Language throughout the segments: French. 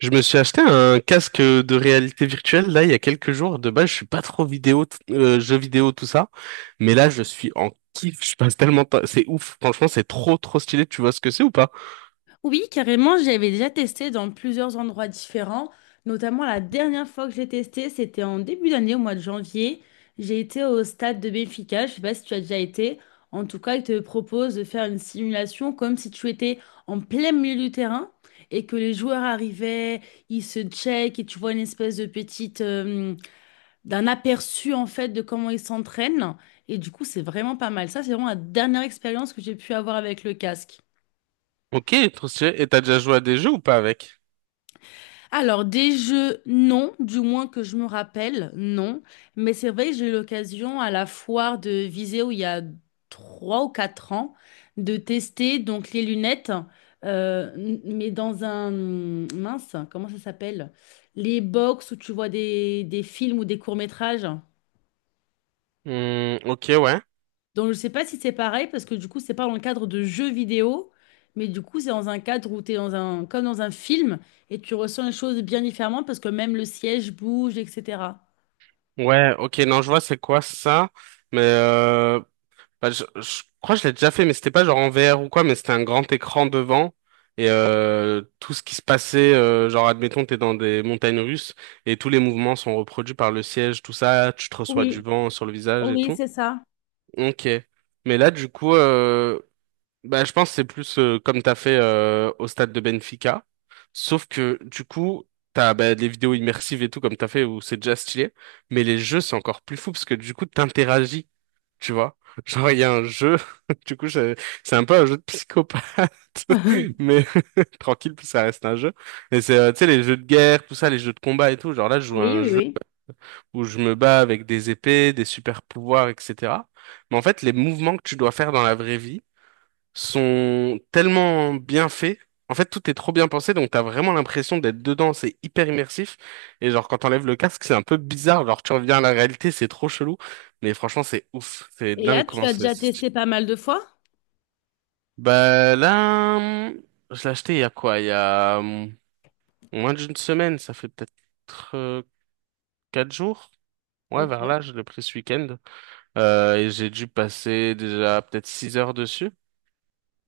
Je me suis acheté un casque de réalité virtuelle là il y a quelques jours. De base, je suis pas trop vidéo, jeux vidéo, tout ça. Mais là, je suis en kiff. Je passe tellement de temps. C'est ouf. Franchement, c'est trop, trop stylé. Tu vois ce que c'est ou pas? Oui, carrément, j'avais déjà testé dans plusieurs endroits différents. Notamment, la dernière fois que j'ai testé, c'était en début d'année, au mois de janvier. J'ai été au stade de Benfica. Je sais pas si tu as déjà été. En tout cas, il te propose de faire une simulation comme si tu étais en plein milieu du terrain et que les joueurs arrivaient, ils se checkent et tu vois une espèce de petite, d'un aperçu en fait de comment ils s'entraînent. Et du coup, c'est vraiment pas mal. Ça, c'est vraiment la dernière expérience que j'ai pu avoir avec le casque. Ok, trop stylé. Et t'as déjà joué à des jeux ou pas avec? Alors, des jeux, non, du moins que je me rappelle, non. Mais c'est vrai que j'ai eu l'occasion à la foire de Viseo il y a 3 ou 4 ans de tester donc les lunettes, mais dans un mince, comment ça s'appelle? Les box où tu vois des films ou des courts-métrages. Hmm, ok, ouais. Donc, je sais pas si c'est pareil parce que du coup, c'est pas dans le cadre de jeux vidéo, mais du coup, c'est dans un cadre où tu es dans un, comme dans un film et tu ressens les choses bien différemment parce que même le siège bouge, etc. Ouais, ok, non, je vois c'est quoi ça. Mais bah, je crois que je l'ai déjà fait, mais c'était pas genre en VR ou quoi, mais c'était un grand écran devant et tout ce qui se passait, genre admettons t'es dans des montagnes russes et tous les mouvements sont reproduits par le siège, tout ça, tu te reçois du Oui, vent sur le visage et oui, tout. c'est ça. Ok. Mais là du coup, bah, je pense que c'est plus comme t'as fait au stade de Benfica, sauf que du coup t'as bah, des vidéos immersives et tout comme t'as fait où c'est déjà stylé, mais les jeux c'est encore plus fou parce que du coup t'interagis, tu vois. Genre il y a un jeu, du coup je- c'est un peu un jeu de psychopathe, mais tranquille puis ça reste un jeu. Et c'est tu sais les jeux de guerre, tout ça, les jeux de combat et tout. Genre là je joue à Oui, un oui, jeu oui. où je me bats avec des épées, des super pouvoirs, etc. Mais en fait les mouvements que tu dois faire dans la vraie vie sont tellement bien faits. En fait, tout est trop bien pensé, donc t'as vraiment l'impression d'être dedans, c'est hyper immersif. Et genre, quand t'enlèves le casque, c'est un peu bizarre, genre tu reviens à la réalité, c'est trop chelou. Mais franchement, c'est ouf, c'est Et là, dingue tu comment as c'est. déjà c'est- testé pas mal de fois? Bah là, je l'ai acheté il y a quoi? Il y a moins d'une semaine, ça fait peut-être euh, 4 jours. Ouais, Ok. vers là, je l'ai pris ce week-end. Et j'ai dû passer déjà peut-être 6 heures dessus.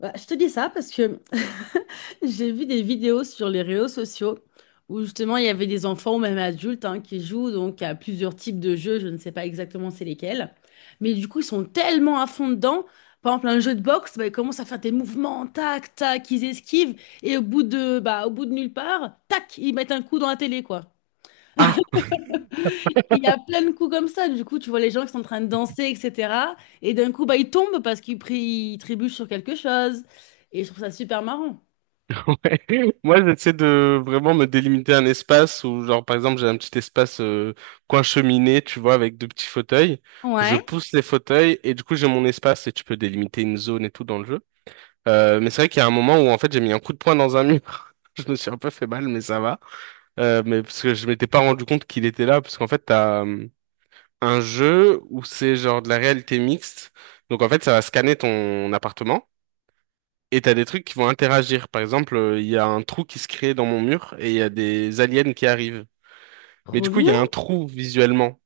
Bah, je te dis ça parce que j'ai vu des vidéos sur les réseaux sociaux où justement il y avait des enfants ou même adultes hein, qui jouent donc à plusieurs types de jeux, je ne sais pas exactement c'est lesquels, mais du coup ils sont tellement à fond dedans. Par exemple, un jeu de boxe, bah, ils commencent à faire des mouvements, tac, tac, ils esquivent et au bout de, bah, au bout de nulle part, tac, ils mettent un coup dans la télé quoi. Ah, Il y a plein de coups comme ça, du coup tu vois les gens qui sont en train de danser, etc. Et d'un coup bah, ils tombent parce qu'ils trébuchent sur quelque chose et je trouve ça super marrant. ouais. Moi, j'essaie de vraiment me délimiter un espace où, genre, par exemple, j'ai un petit espace coin cheminée, tu vois, avec deux petits fauteuils. Je Ouais. pousse les fauteuils et du coup, j'ai mon espace et tu peux délimiter une zone et tout dans le jeu. Mais c'est vrai qu'il y a un moment où, en fait, j'ai mis un coup de poing dans un mur. Je me suis un peu fait mal, mais ça va. Mais parce que je m'étais pas rendu compte qu'il était là, parce qu'en fait, t'as un jeu où c'est genre de la réalité mixte. Donc, en fait, ça va scanner ton appartement. Et t'as des trucs qui vont interagir. Par exemple, il y a un trou qui se crée dans mon mur et il y a des aliens qui arrivent. Mais du Trop coup, il y bien. a un trou visuellement.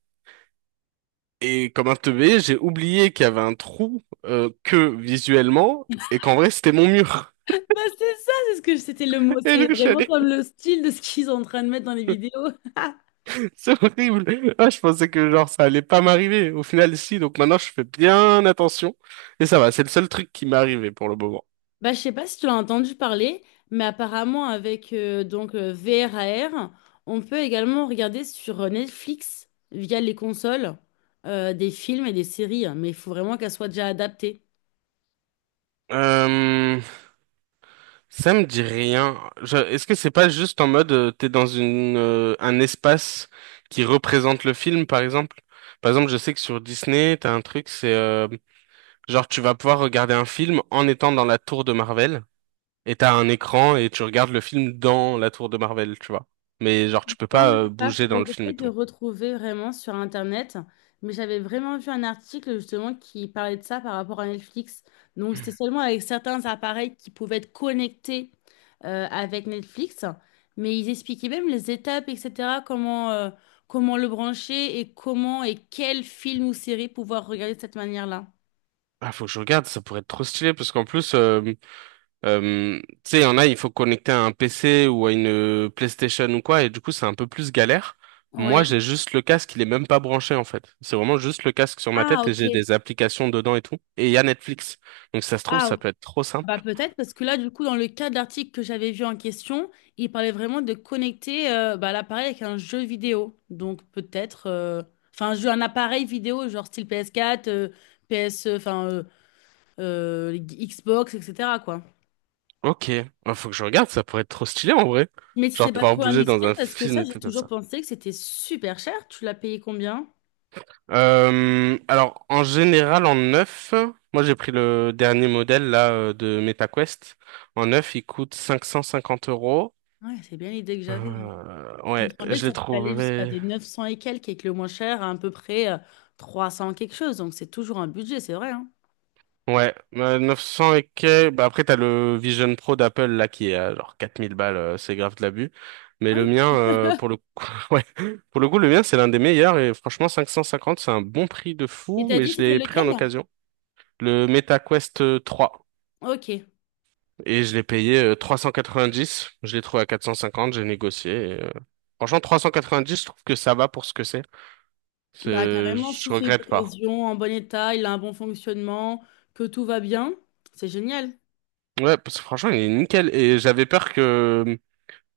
Et comme un teubé, j'ai oublié qu'il y avait un trou que visuellement et qu'en vrai, c'était mon mur. Bah c'est ça, c'est ce que c'était le mot. Et C'est du coup, je suis vraiment allé... comme le style de ce qu'ils sont en train de mettre dans les vidéos. C'est horrible. Ah, je pensais que genre ça allait pas m'arriver. Au final, si. Donc maintenant, je fais bien attention. Et ça va, c'est le seul truc qui m'est arrivé pour le moment. Bah je sais pas si tu l'as entendu parler, mais apparemment avec donc VRAR, on peut également regarder sur Netflix via les consoles des films et des séries, hein, mais il faut vraiment qu'elles soient déjà adaptées. Euh, Ça me dit rien. Est-ce que c'est pas juste en mode t'es dans une un espace qui représente le film, par exemple? Par exemple, je sais que sur Disney, t'as un truc, c'est genre tu vas pouvoir regarder un film en étant dans la tour de Marvel et t'as un écran et tu regardes le film dans la tour de Marvel, tu vois. Mais genre tu peux pas Semble pas, bouger dans faudrait le que film j'essaie et de tout. retrouver vraiment sur Internet. Mais j'avais vraiment vu un article justement qui parlait de ça par rapport à Netflix. Donc c'était seulement avec certains appareils qui pouvaient être connectés avec Netflix. Mais ils expliquaient même les étapes, etc. Comment le brancher et comment et quel film ou série pouvoir regarder de cette manière-là. Ah, faut que je regarde, ça pourrait être trop stylé parce qu'en plus tu sais, il y en a, il faut connecter à un PC ou à une PlayStation ou quoi, et du coup, c'est un peu plus galère. Moi, Oui. j'ai juste le casque, il est même pas branché en fait. C'est vraiment juste le casque sur ma Ah, tête et j'ai ok. des applications dedans et tout. Et il y a Netflix. Donc, ça se trouve, Ah, ça peut être trop bah simple. peut-être parce que là du coup dans le cas de l'article que j'avais vu en question, il parlait vraiment de connecter bah, l'appareil avec un jeu vidéo. Donc peut-être enfin un jeu un appareil vidéo genre style PS4, PS P S, enfin Xbox etc. quoi. Ok. Bah, faut que je regarde, ça pourrait être trop stylé en vrai. Mais si Genre c'est pas pouvoir trop bouger dans indiscret un parce que film ça et j'ai tout comme toujours ça. pensé que c'était super cher. Tu l'as payé combien? Alors en général en neuf, moi j'ai pris le dernier modèle là de MetaQuest. En neuf, il coûte 550 euros. Ouais, c'est bien l'idée que j'avais, hein. Il me Ouais, semblait que je ça l'ai pouvait aller jusqu'à trouvé. des 900 et quelques et que le moins cher à peu près 300 quelque chose. Donc c'est toujours un budget, c'est vrai, hein. Ouais, 900 et quelques. Bah après, t'as le Vision Pro d'Apple là qui est à genre 4000 balles, c'est grave de l'abus. Mais Ah le oui, mien, pour le coup, ouais, pour le coup, le mien, c'est l'un des meilleurs et franchement, 550, c'est un bon prix de et fou, t'as mais dit je c'était l'ai pris lequel? en occasion. Le Meta Quest 3 Ok. et je l'ai payé 390. Je l'ai trouvé à 450, j'ai négocié. Franchement, 390, je trouve que ça va pour ce que c'est. Bah carrément, sous Je ses regrette pas. occasions, en bon état, il a un bon fonctionnement, que tout va bien. C'est génial. Ouais, parce que franchement, il est nickel et j'avais peur que,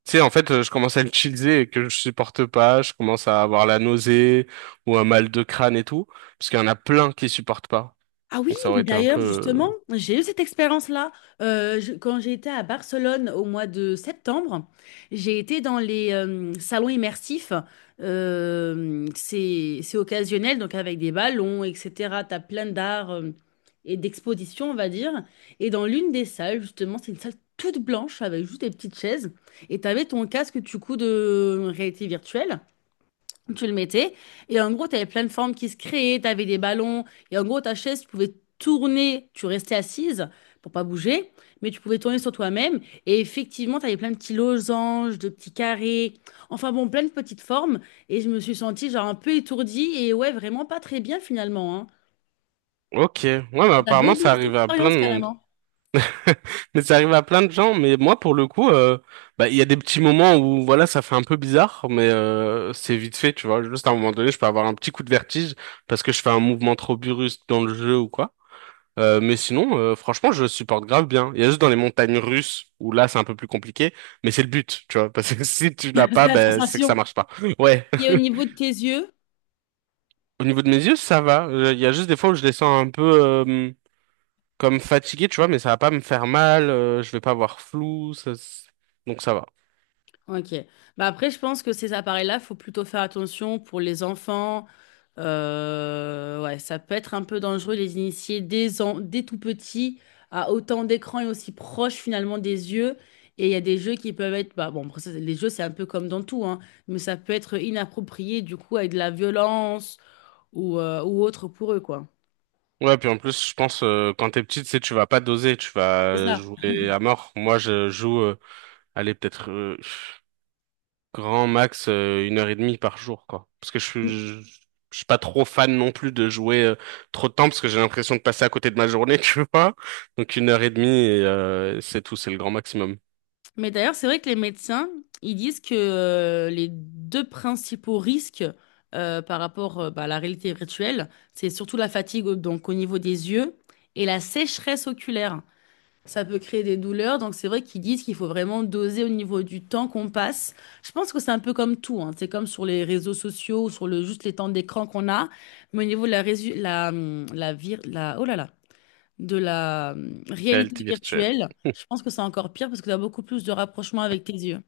tu sais, en fait, je commence à l'utiliser et que je supporte pas, je commence à avoir la nausée ou un mal de crâne et tout, parce qu'il y en a plein qui supportent pas. Ah oui, Donc ça mais aurait été un d'ailleurs, peu... justement, euh, j'ai eu cette expérience-là. Quand j'ai été à Barcelone au mois de septembre, j'ai été dans les salons immersifs. C'est occasionnel, donc avec des ballons, etc. Tu as plein d'arts et d'expositions, on va dire. Et dans l'une des salles, justement, c'est une salle toute blanche avec juste des petites chaises. Et tu avais ton casque, du coup, de réalité virtuelle. Tu le mettais. Et en gros, tu avais plein de formes qui se créaient, tu avais des ballons. Et en gros, ta chaise, tu pouvais tourner, tu restais assise pour pas bouger, mais tu pouvais tourner sur toi-même. Et effectivement, tu avais plein de petits losanges, de petits carrés. Enfin bon, plein de petites formes. Et je me suis sentie genre un peu étourdie et ouais, vraiment pas très bien finalement, hein. Ok, ouais, mais J'avais apparemment oublié ça cette arrive à plein expérience de monde. carrément. Mais ça arrive à plein de gens, mais moi pour le coup, bah il y a des petits moments où voilà, ça fait un peu bizarre, mais c'est vite fait, tu vois. Juste à un moment donné, je peux avoir un petit coup de vertige parce que je fais un mouvement trop brusque dans le jeu ou quoi. Mais sinon, franchement, je supporte grave bien. Il y a juste dans les montagnes russes où là, c'est un peu plus compliqué, mais c'est le but, tu vois. Parce que si tu l'as C'est pas, la ben, c'est que sensation. ça marche pas. Ouais. Et au niveau de tes yeux? Au niveau de mes yeux, ça va. Il y a juste des fois où je les sens un peu comme fatigués, tu vois, mais ça va pas me faire mal. Je vais pas avoir flou. Donc ça va. Ok. Bah après, je pense que ces appareils-là, faut plutôt faire attention pour les enfants. Ouais, ça peut être un peu dangereux de les initier dès tout petit à autant d'écrans et aussi proche finalement des yeux. Et il y a des jeux qui peuvent être, bah bon, après ça, les jeux c'est un peu comme dans tout, hein, mais ça peut être inapproprié du coup avec de la violence ou autre pour eux, quoi. Ouais, puis en plus, je pense quand t'es petit, tu sais, tu vas pas doser, tu C'est vas ça. jouer à mort. Moi, je joue. Allez, peut-être. Grand max, 1 heure et demie par jour, quoi. Parce que je suis pas trop fan non plus de jouer trop de temps parce que j'ai l'impression de passer à côté de ma journée, tu vois. Donc 1 heure et demie, c'est tout, c'est le grand maximum. Mais d'ailleurs, c'est vrai que les médecins, ils disent que les deux principaux risques par rapport bah, à la réalité virtuelle, c'est surtout la fatigue donc au niveau des yeux et la sécheresse oculaire. Ça peut créer des douleurs, donc c'est vrai qu'ils disent qu'il faut vraiment doser au niveau du temps qu'on passe. Je pense que c'est un peu comme tout, hein. C'est comme sur les réseaux sociaux ou sur le juste les temps d'écran qu'on a, mais au niveau de la, résu- la, la, vir- la, oh là là, de la réalité Réalité virtuelle. virtuelle, je pense que c'est encore pire parce que tu as beaucoup plus de rapprochement avec tes yeux.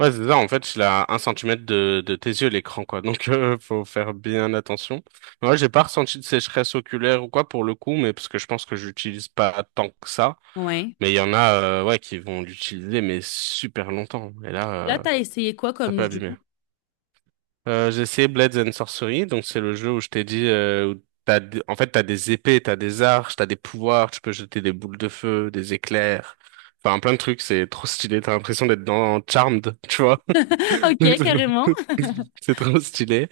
Ouais, c'est ça, en fait, je suis à un centimètre de tes yeux, l'écran, quoi. Donc, faut faire bien attention. Moi, j'ai pas ressenti de sécheresse oculaire ou quoi pour le coup, mais parce que je pense que j'utilise pas tant que ça. Ouais. Mais il y en a, ouais, qui vont l'utiliser, mais super longtemps. Et là, Là, tu as essayé quoi ça comme peut jeu? abîmer. J'ai essayé Blades and Sorcery, donc c'est le jeu où je t'ai dit, où t'as, en fait, t'as des épées, t'as des arches, t'as des pouvoirs, tu peux jeter des boules de feu, des éclairs, enfin plein de trucs, c'est trop stylé, t'as l'impression d'être dans Charmed, tu vois. Donc, Ok, carrément. c'est trop stylé.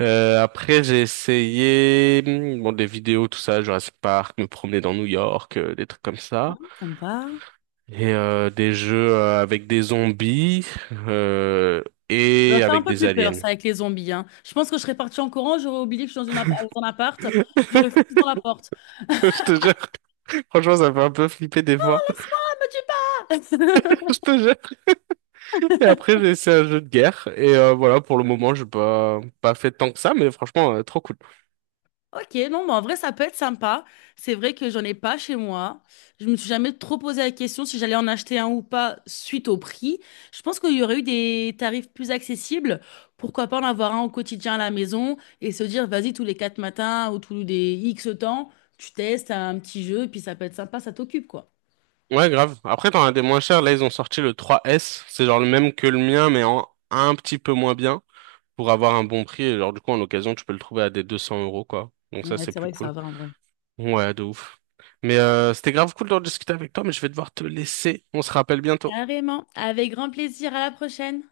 Après, j'ai essayé, bon, des vidéos, tout ça, Jurassic Park, me promener dans New York, des trucs comme Ah, ça, sympa. et des jeux avec des zombies euh, Ça va et faire un avec peu des plus peur, aliens. ça, avec les zombies, hein. Je pense que je serais partie en courant, j'aurais oublié que je suis dans, dans un appart, j'aurais foutu dans la porte. Je te jure. Franchement, ça me fait un peu flipper des fois. Laisse-moi, me tue pas! Je te jure. Et après, j'ai essayé un jeu de guerre. Et voilà, pour le moment, j'ai pas fait tant que ça, mais franchement, trop cool. Ok, non, mais en vrai, ça peut être sympa. C'est vrai que j'en ai pas chez moi. Je me suis jamais trop posé la question si j'allais en acheter un ou pas suite au prix. Je pense qu'il y aurait eu des tarifs plus accessibles. Pourquoi pas en avoir un au quotidien à la maison et se dire, vas-y, tous les quatre matins ou tous les X temps, tu testes un petit jeu, puis ça peut être sympa, ça t'occupe, quoi. Ouais, grave. Après, t'en as des moins chers. Là, ils ont sorti le 3S. C'est genre le même que le mien, mais en un petit peu moins bien. Pour avoir un bon prix. Et genre, du coup, en occasion, tu peux le trouver à des 200 euros, quoi. Donc ça, Ouais, c'est c'est plus vrai que ça cool. va en vrai. Ouais, de ouf. Mais c'était grave cool d'en discuter avec toi, mais je vais devoir te laisser. On se rappelle bientôt. Carrément. Avec grand plaisir. À la prochaine.